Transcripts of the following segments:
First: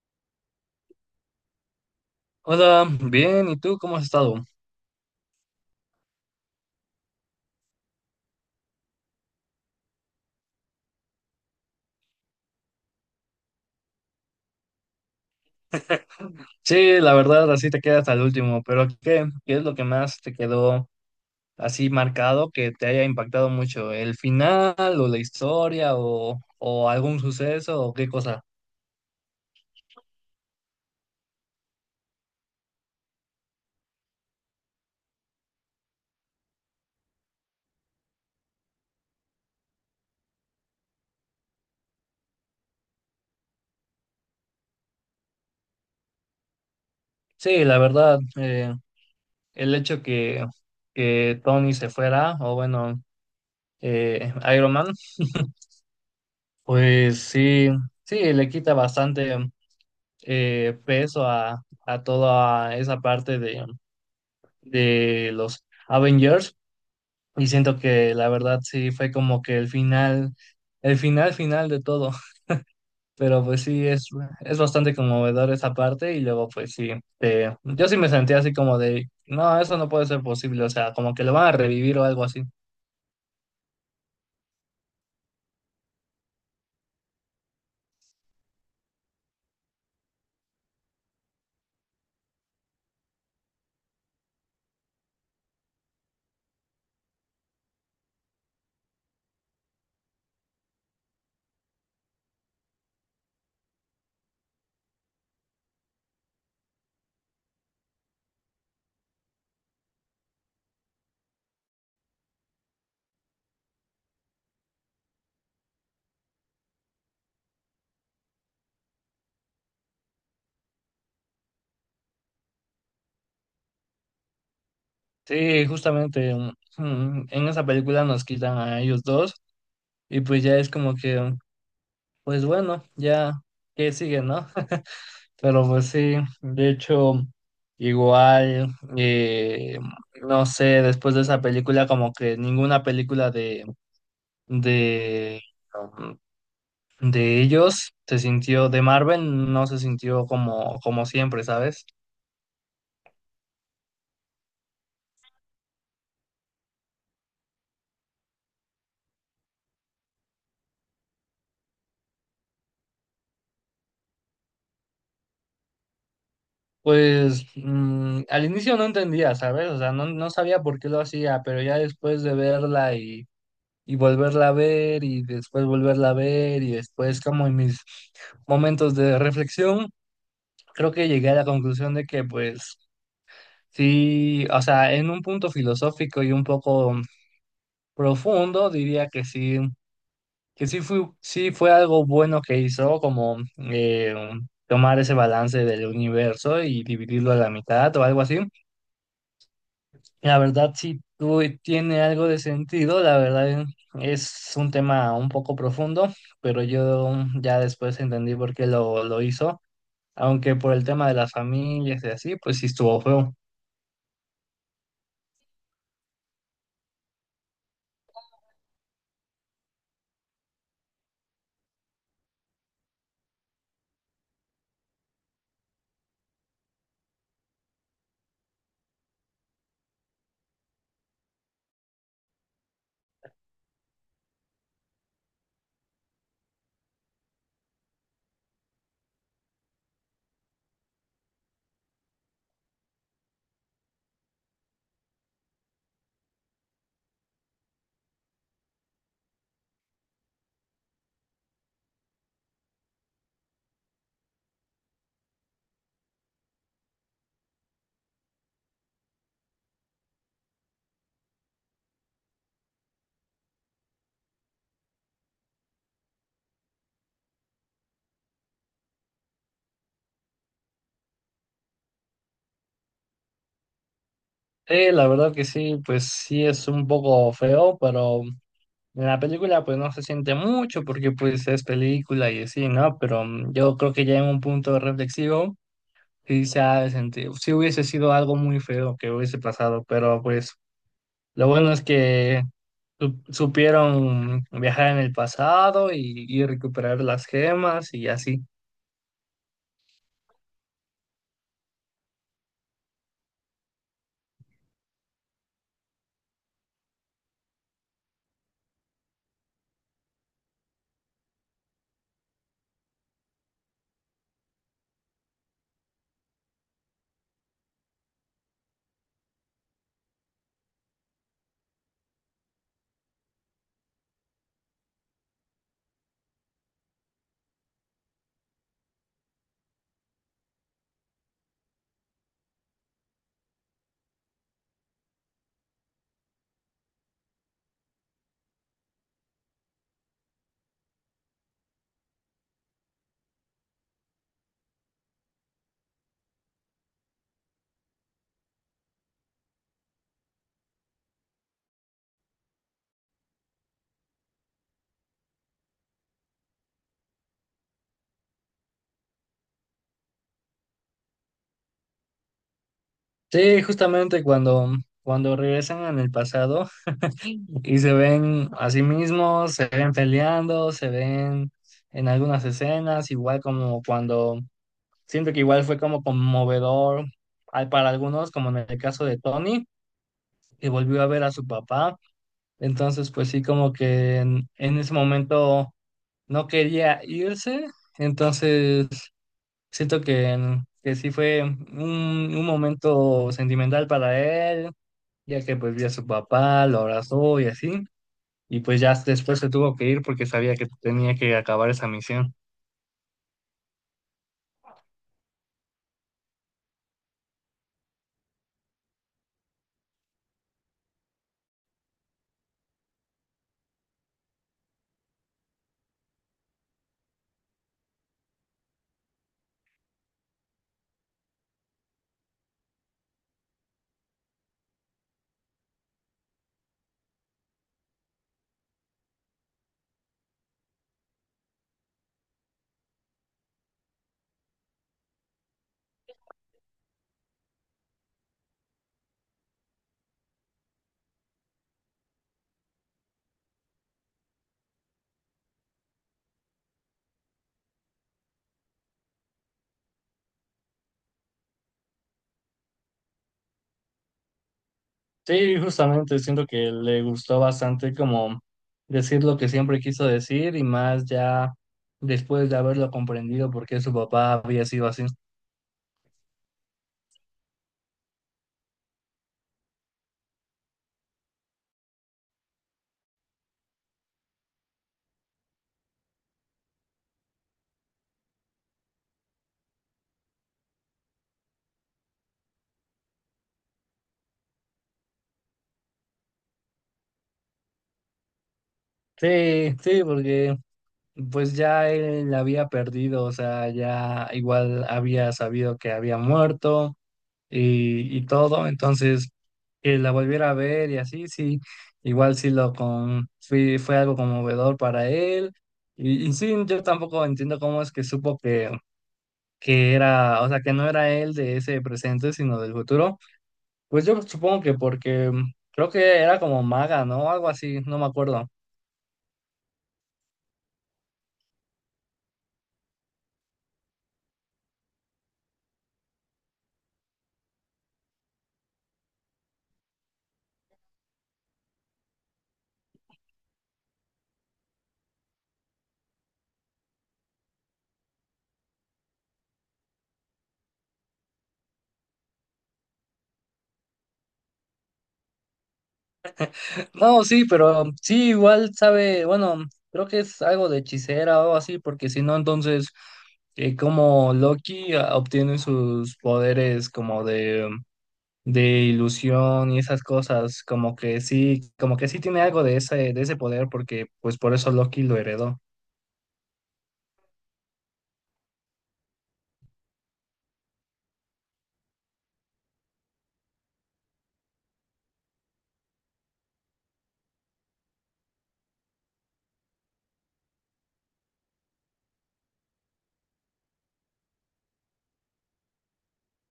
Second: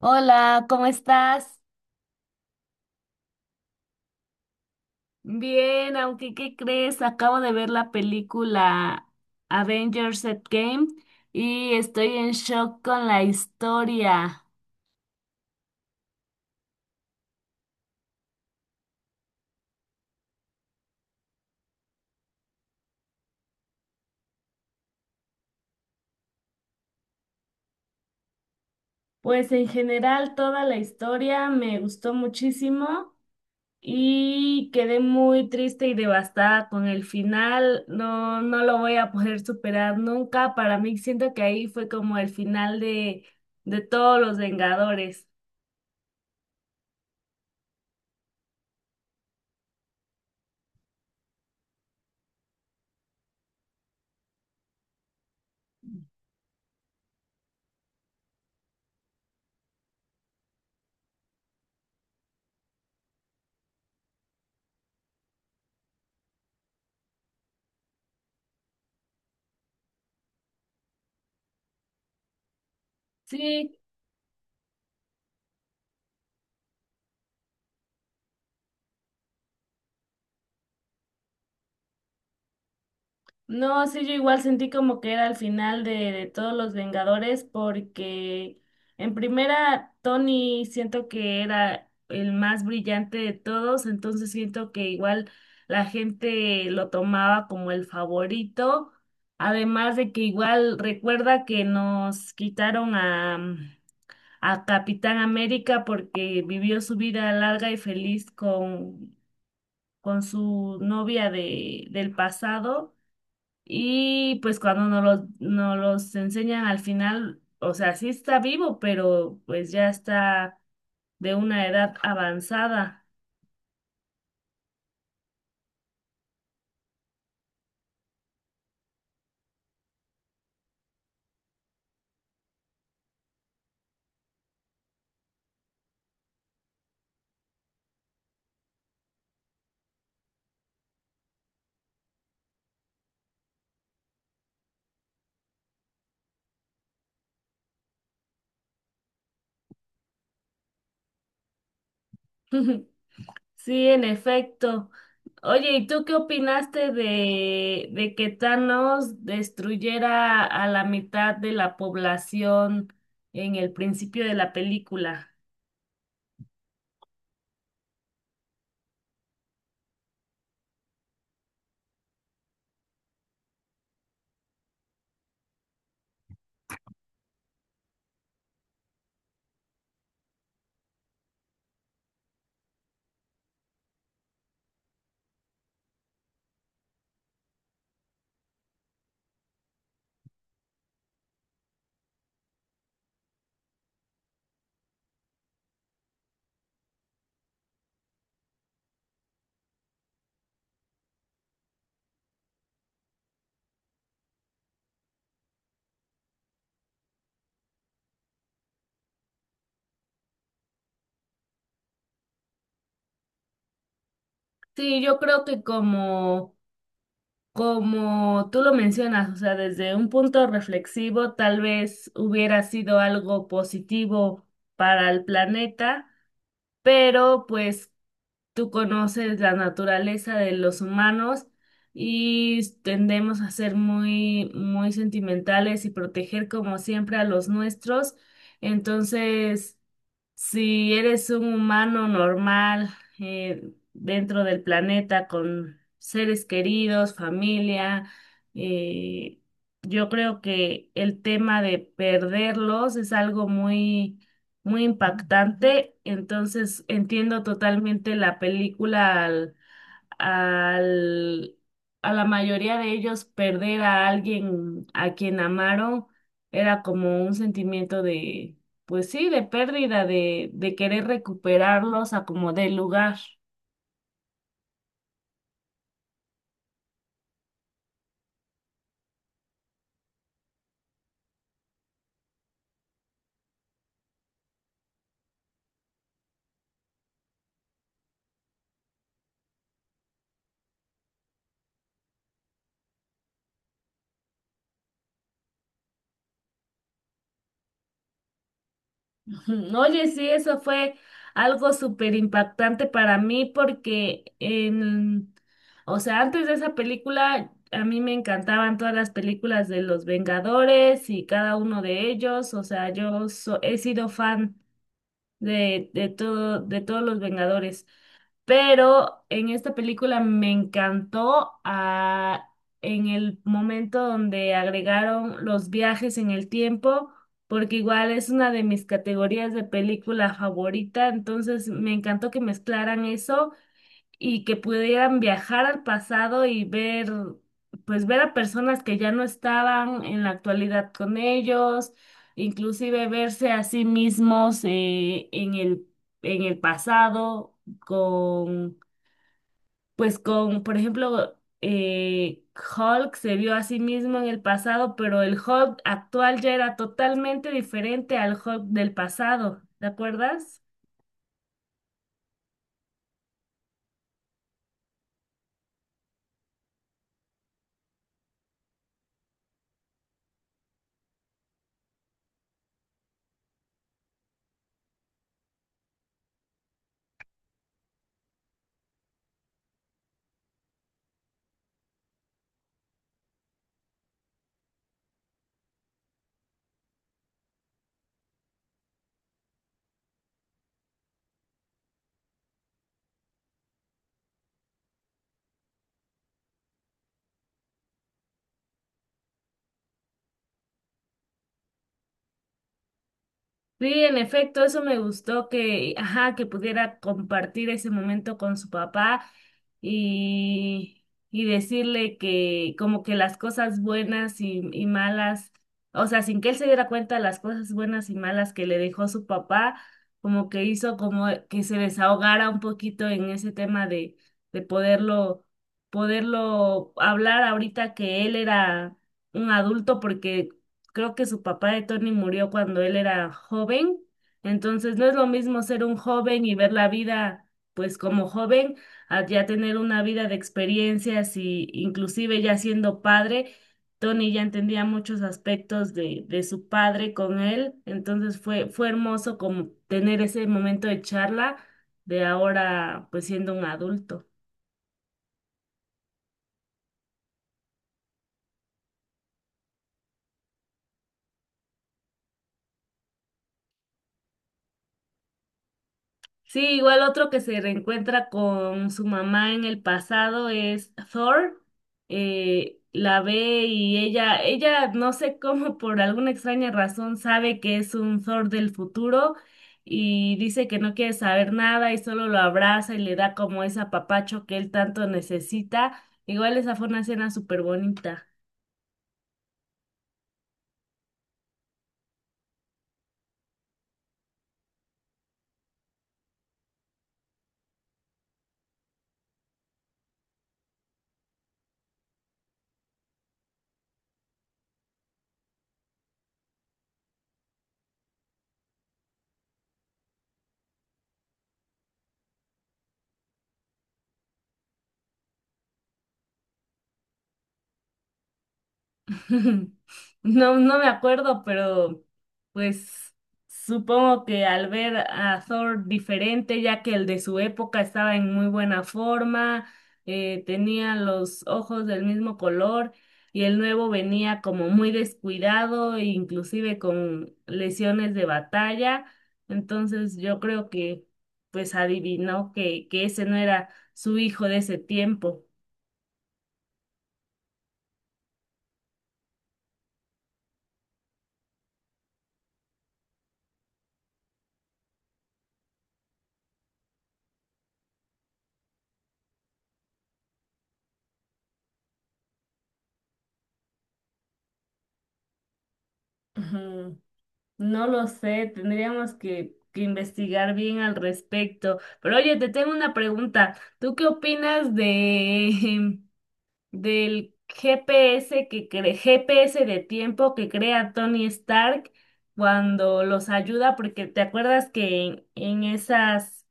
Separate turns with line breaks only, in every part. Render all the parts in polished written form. Hola, ¿cómo estás?
Hola, bien, ¿y tú cómo has estado?
Bien, aunque ¿qué crees? Acabo de ver la película Avengers Endgame y estoy en shock con la historia.
Sí, la verdad, así te quedas al último, pero ¿qué es lo que más te quedó así marcado que te haya impactado mucho? ¿El final o la historia o algún suceso o qué cosa?
Pues en general toda la historia me gustó muchísimo y quedé muy triste y devastada con el final. No, no lo voy a poder superar nunca. Para mí siento que ahí fue como el final de todos los Vengadores.
Sí, la verdad, el hecho que Tony se fuera, o bueno, Iron Man, pues sí, sí, le quita bastante peso a toda esa parte de los Avengers. Y siento que la verdad sí fue como que el final final de todo. Pero pues
Sí,
sí, es bastante conmovedor esa parte. Y luego pues sí, yo sí me sentí así como de, no, eso no puede ser posible. O sea, como que lo van a revivir o algo así.
no, sí, yo igual sentí como que era el final de todos los Vengadores porque en primera Tony siento que era el más brillante de todos, entonces siento que igual la gente lo tomaba como el favorito, además de que igual recuerda que nos quitaron a Capitán América porque vivió su vida larga y feliz con su novia de, del pasado. Y pues cuando nos los enseñan al final, o sea, sí está vivo, pero pues ya está de una edad avanzada.
Sí, justamente en esa película nos quitan a ellos dos. Y pues ya es como que, pues bueno, ya, ¿qué sigue, no? Pero pues sí, de hecho, igual, eh, no sé, después de esa película, como que ninguna película de, um, de ellos se sintió, de Marvel no se sintió como siempre, ¿sabes?
Sí, en efecto. Oye, ¿y tú qué opinaste de que Thanos destruyera a la mitad de la población en el principio de la película?
Pues al inicio no entendía, ¿sabes? O sea, no, no sabía por qué lo hacía, pero ya después de verla y volverla a ver y después volverla a ver y después como en mis momentos de reflexión creo que llegué a la conclusión de que, pues, sí, o sea, en un punto filosófico y un poco profundo, diría que sí, que sí fue algo bueno que hizo, como tomar ese balance del universo y dividirlo a la mitad o algo así. La verdad, sí tiene algo de sentido, la verdad es un tema un poco profundo, pero yo ya después entendí por qué lo hizo, aunque por el tema de las familias y así, pues sí estuvo feo.
Sí, yo creo que como como tú lo mencionas, o sea, desde un punto reflexivo, tal vez hubiera sido algo positivo para el planeta, pero pues tú conoces la naturaleza de los humanos y tendemos a ser muy, muy sentimentales y proteger como siempre a los nuestros. Entonces, si eres un humano normal eh, dentro del planeta con seres queridos, familia, eh, yo creo que el tema de perderlos es algo muy, muy impactante. Entonces entiendo totalmente la película al, a la mayoría de ellos perder a alguien a quien amaron era como un sentimiento de, pues sí, de pérdida, de querer recuperarlos a como del lugar.
Sí, la verdad que sí, pues sí es un poco feo, pero en la película pues no se siente mucho porque pues es película y así, ¿no? Pero yo creo que ya en un punto reflexivo sí se ha de sentir, sí hubiese sido algo muy feo que hubiese pasado, pero pues lo bueno es que supieron viajar en el pasado y recuperar las gemas y así.
Ujú. Oye, sí, eso fue algo súper impactante para mí porque en, o sea, antes de esa película a mí me encantaban todas las películas de los Vengadores y cada uno de ellos, o sea, yo so- he sido fan de todo, de todos los Vengadores. Pero en esta película me encantó en el momento donde agregaron los viajes en el tiempo, porque igual es una de mis categorías de película favorita, entonces me encantó que mezclaran eso y que pudieran viajar al pasado y ver, pues ver a personas que ya no estaban en la actualidad con ellos, inclusive verse a sí mismos en el pasado con, pues con, por ejemplo, eh, Hulk se vio a sí mismo en el pasado, pero el Hulk actual ya era totalmente diferente al Hulk del pasado, ¿te acuerdas?
Sí, justamente cuando regresan en el pasado. Y se ven a sí mismos, se ven peleando, se ven en algunas escenas, igual como siento que igual fue como conmovedor para algunos, como en el caso de Tony, que volvió a ver a su papá. Entonces, pues sí, como que en ese momento no quería irse. Entonces, siento que sí fue un momento sentimental para él, ya que pues vio a su papá, lo abrazó y así y pues ya después se tuvo que ir porque sabía que tenía que acabar esa misión.
Sí, en efecto, eso me gustó que, ajá, que pudiera compartir ese momento con su papá y, y decirle que como que las cosas buenas y malas, o sea, sin que él se diera cuenta de las cosas buenas y malas que le dejó su papá, como que hizo como que se desahogara un poquito en ese tema de poderlo, poderlo hablar ahorita que él era un adulto porque creo que su papá de Tony murió cuando él era joven, entonces no es lo mismo ser un joven y ver la vida pues como joven, a ya tener una vida de experiencias y inclusive ya siendo padre, Tony ya entendía muchos aspectos de su padre con él, entonces fue, fue hermoso como tener ese momento de charla de ahora pues siendo un adulto.
Sí, justamente siento que le gustó bastante como decir lo que siempre quiso decir y más ya después de haberlo comprendido por qué su papá había sido así.
Sí, igual otro que se reencuentra con su mamá en el pasado es Thor. La ve y ella no sé cómo, por alguna extraña razón, sabe que es un Thor del futuro y dice que no quiere saber nada y solo lo abraza y le da como ese apapacho que él tanto necesita. Igual esa fue una escena súper bonita.
Sí, sí, porque pues ya él la había perdido, o sea, ya igual había sabido que había muerto. Y todo, entonces que la volviera a ver y así, sí, igual sí fue algo conmovedor para él. Y sí, yo tampoco entiendo cómo es que supo que era, o sea, que no era él de ese presente, sino del futuro. Pues yo supongo que porque creo que era como maga, ¿no? Algo así, no me acuerdo.
No, no me acuerdo, pero pues supongo que al ver a Thor diferente, ya que el de su época estaba en muy buena forma, tenía los ojos del mismo color y el nuevo venía como muy descuidado, e inclusive con lesiones de batalla. Entonces yo creo que pues adivinó que ese no era su hijo de ese tiempo.
No, sí, pero sí, igual sabe, bueno, creo que es algo de hechicera o algo así, porque si no, entonces, como Loki ah, obtiene sus poderes como de ilusión y esas cosas, como que sí tiene algo de ese, poder, porque pues por eso Loki lo heredó.
Ujú. No lo sé, tendríamos que investigar bien al respecto. Pero oye, te tengo una pregunta. ¿Tú qué opinas de del GPS GPS de tiempo que crea Tony Stark cuando los ayuda? Porque te acuerdas que en esas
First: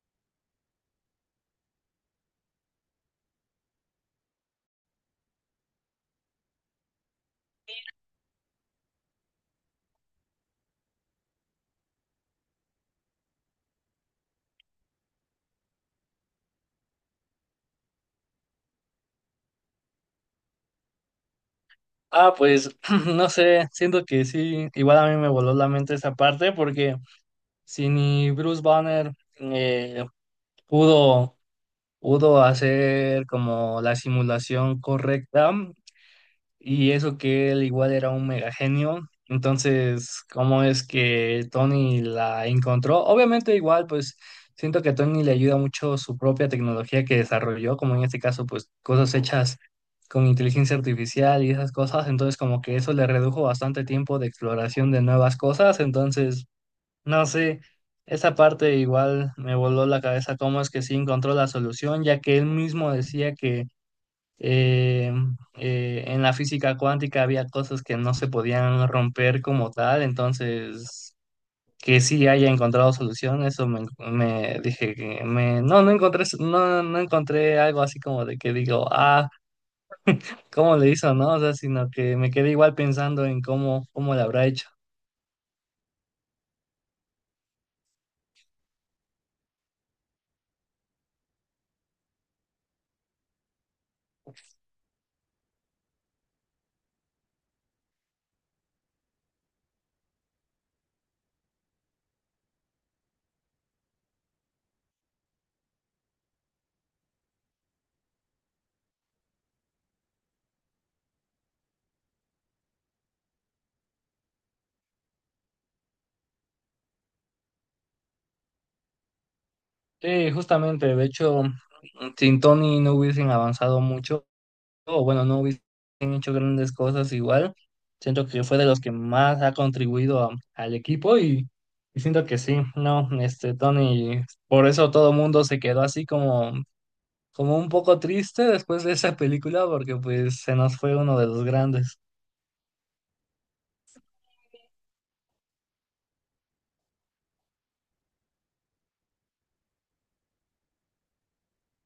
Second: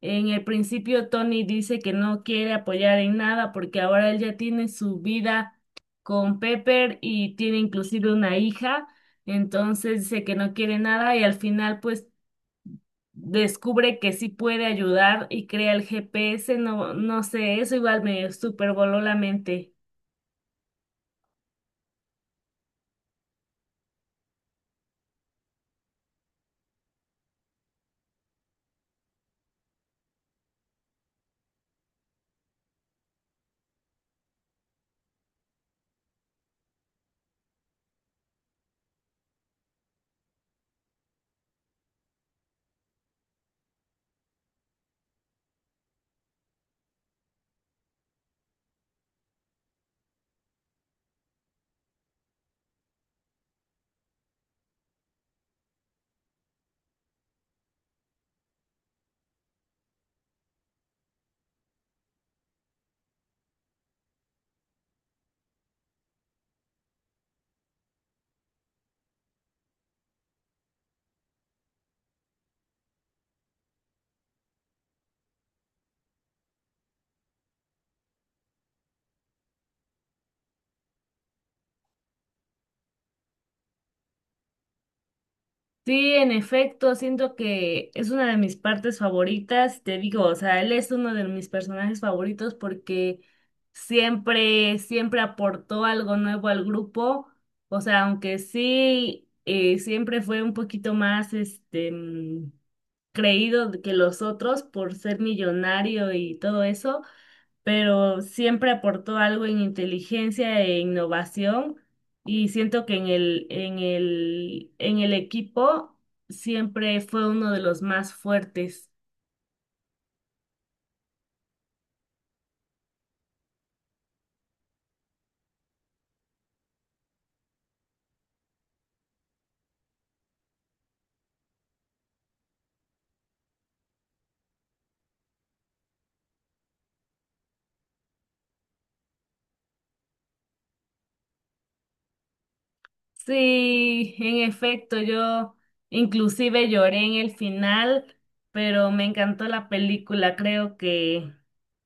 en el principio, Tony dice que no quiere apoyar en nada porque ahora él ya tiene su vida con Pepper y tiene inclusive una hija, entonces dice que no quiere nada y al final pues descubre que sí puede ayudar y crea el GPS, no, no sé, eso igual me super voló la mente.
Ah, pues no sé, siento que sí, igual a mí me voló la mente esa parte, porque si ni Bruce Banner eh, pudo. pudo hacer como la simulación correcta y eso que él igual era un mega genio. Entonces, ¿cómo es que Tony la encontró? Obviamente igual, pues siento que a Tony le ayuda mucho su propia tecnología que desarrolló, como en este caso, pues cosas hechas con inteligencia artificial y esas cosas. Entonces, como que eso le redujo bastante tiempo de exploración de nuevas cosas. Entonces. No sé, esa parte igual me voló la cabeza, cómo es que sí encontró la solución, ya que él mismo decía que eh, en la física cuántica había cosas que no se podían romper como tal, entonces que sí haya encontrado solución, eso me dije que no, no encontré algo así como de que digo, ah, ¿cómo le hizo, no? O sea, sino que me quedé igual pensando en cómo le habrá hecho.
Sí, en efecto, siento que es una de mis partes favoritas, te digo, o sea, él es uno de mis personajes favoritos porque siempre, siempre aportó algo nuevo al grupo, o sea, aunque sí, siempre fue un poquito más, este, mm, creído que los otros por ser millonario y todo eso, pero siempre aportó algo en inteligencia e innovación y siento que en el, en el, en el equipo siempre fue uno de los más fuertes.
Sí, justamente, de hecho, sin Tony no hubiesen avanzado mucho, o bueno, no hubiesen hecho grandes cosas igual. Siento que fue de los que más ha contribuido al equipo y siento que sí, no, este Tony, por eso todo el mundo se quedó así como un poco triste después de esa película, porque pues se nos fue uno de los grandes.
Sí, en efecto, yo inclusive lloré en el final, pero me encantó la película,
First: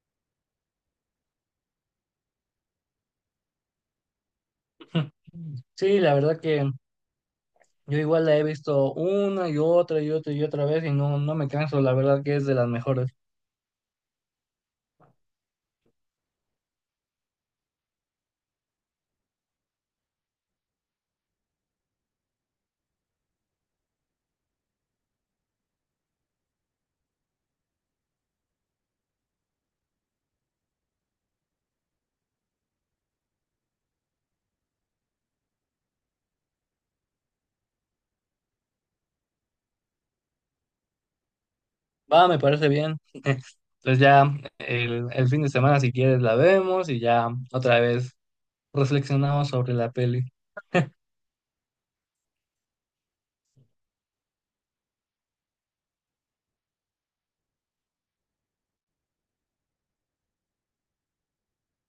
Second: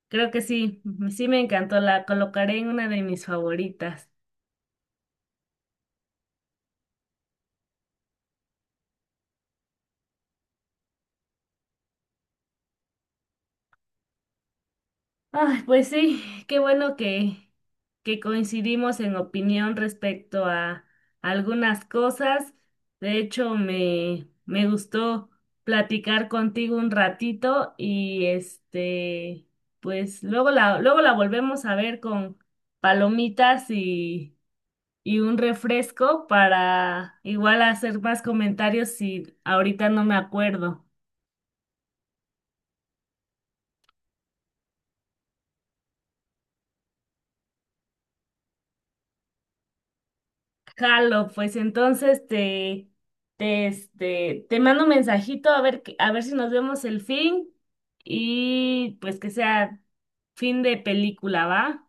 creo que sí, sí me encantó, la colocaré en una de mis favoritas.
Sí, la verdad que yo igual la he visto una y otra y otra y otra vez y no, no me canso, la verdad que es de las mejores.
Ay, pues sí, qué bueno que coincidimos en opinión respecto a algunas cosas. De hecho, me gustó platicar contigo un ratito y este, pues luego la volvemos a ver con palomitas y un refresco para igual hacer más comentarios si ahorita no me acuerdo.
Va, me parece bien. Entonces ya el fin de semana, si quieres, la vemos y ya otra vez reflexionamos sobre la peli.
Jalo, pues entonces te, este, te mando un mensajito a ver, que- a ver si nos vemos el fin y pues que sea fin de película, ¿va?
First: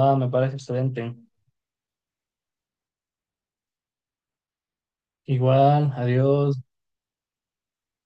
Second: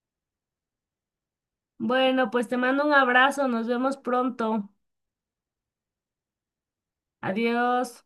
Va, me parece excelente.
Bueno, pues te mando un abrazo, nos vemos pronto.
Igual, adiós.
Adiós.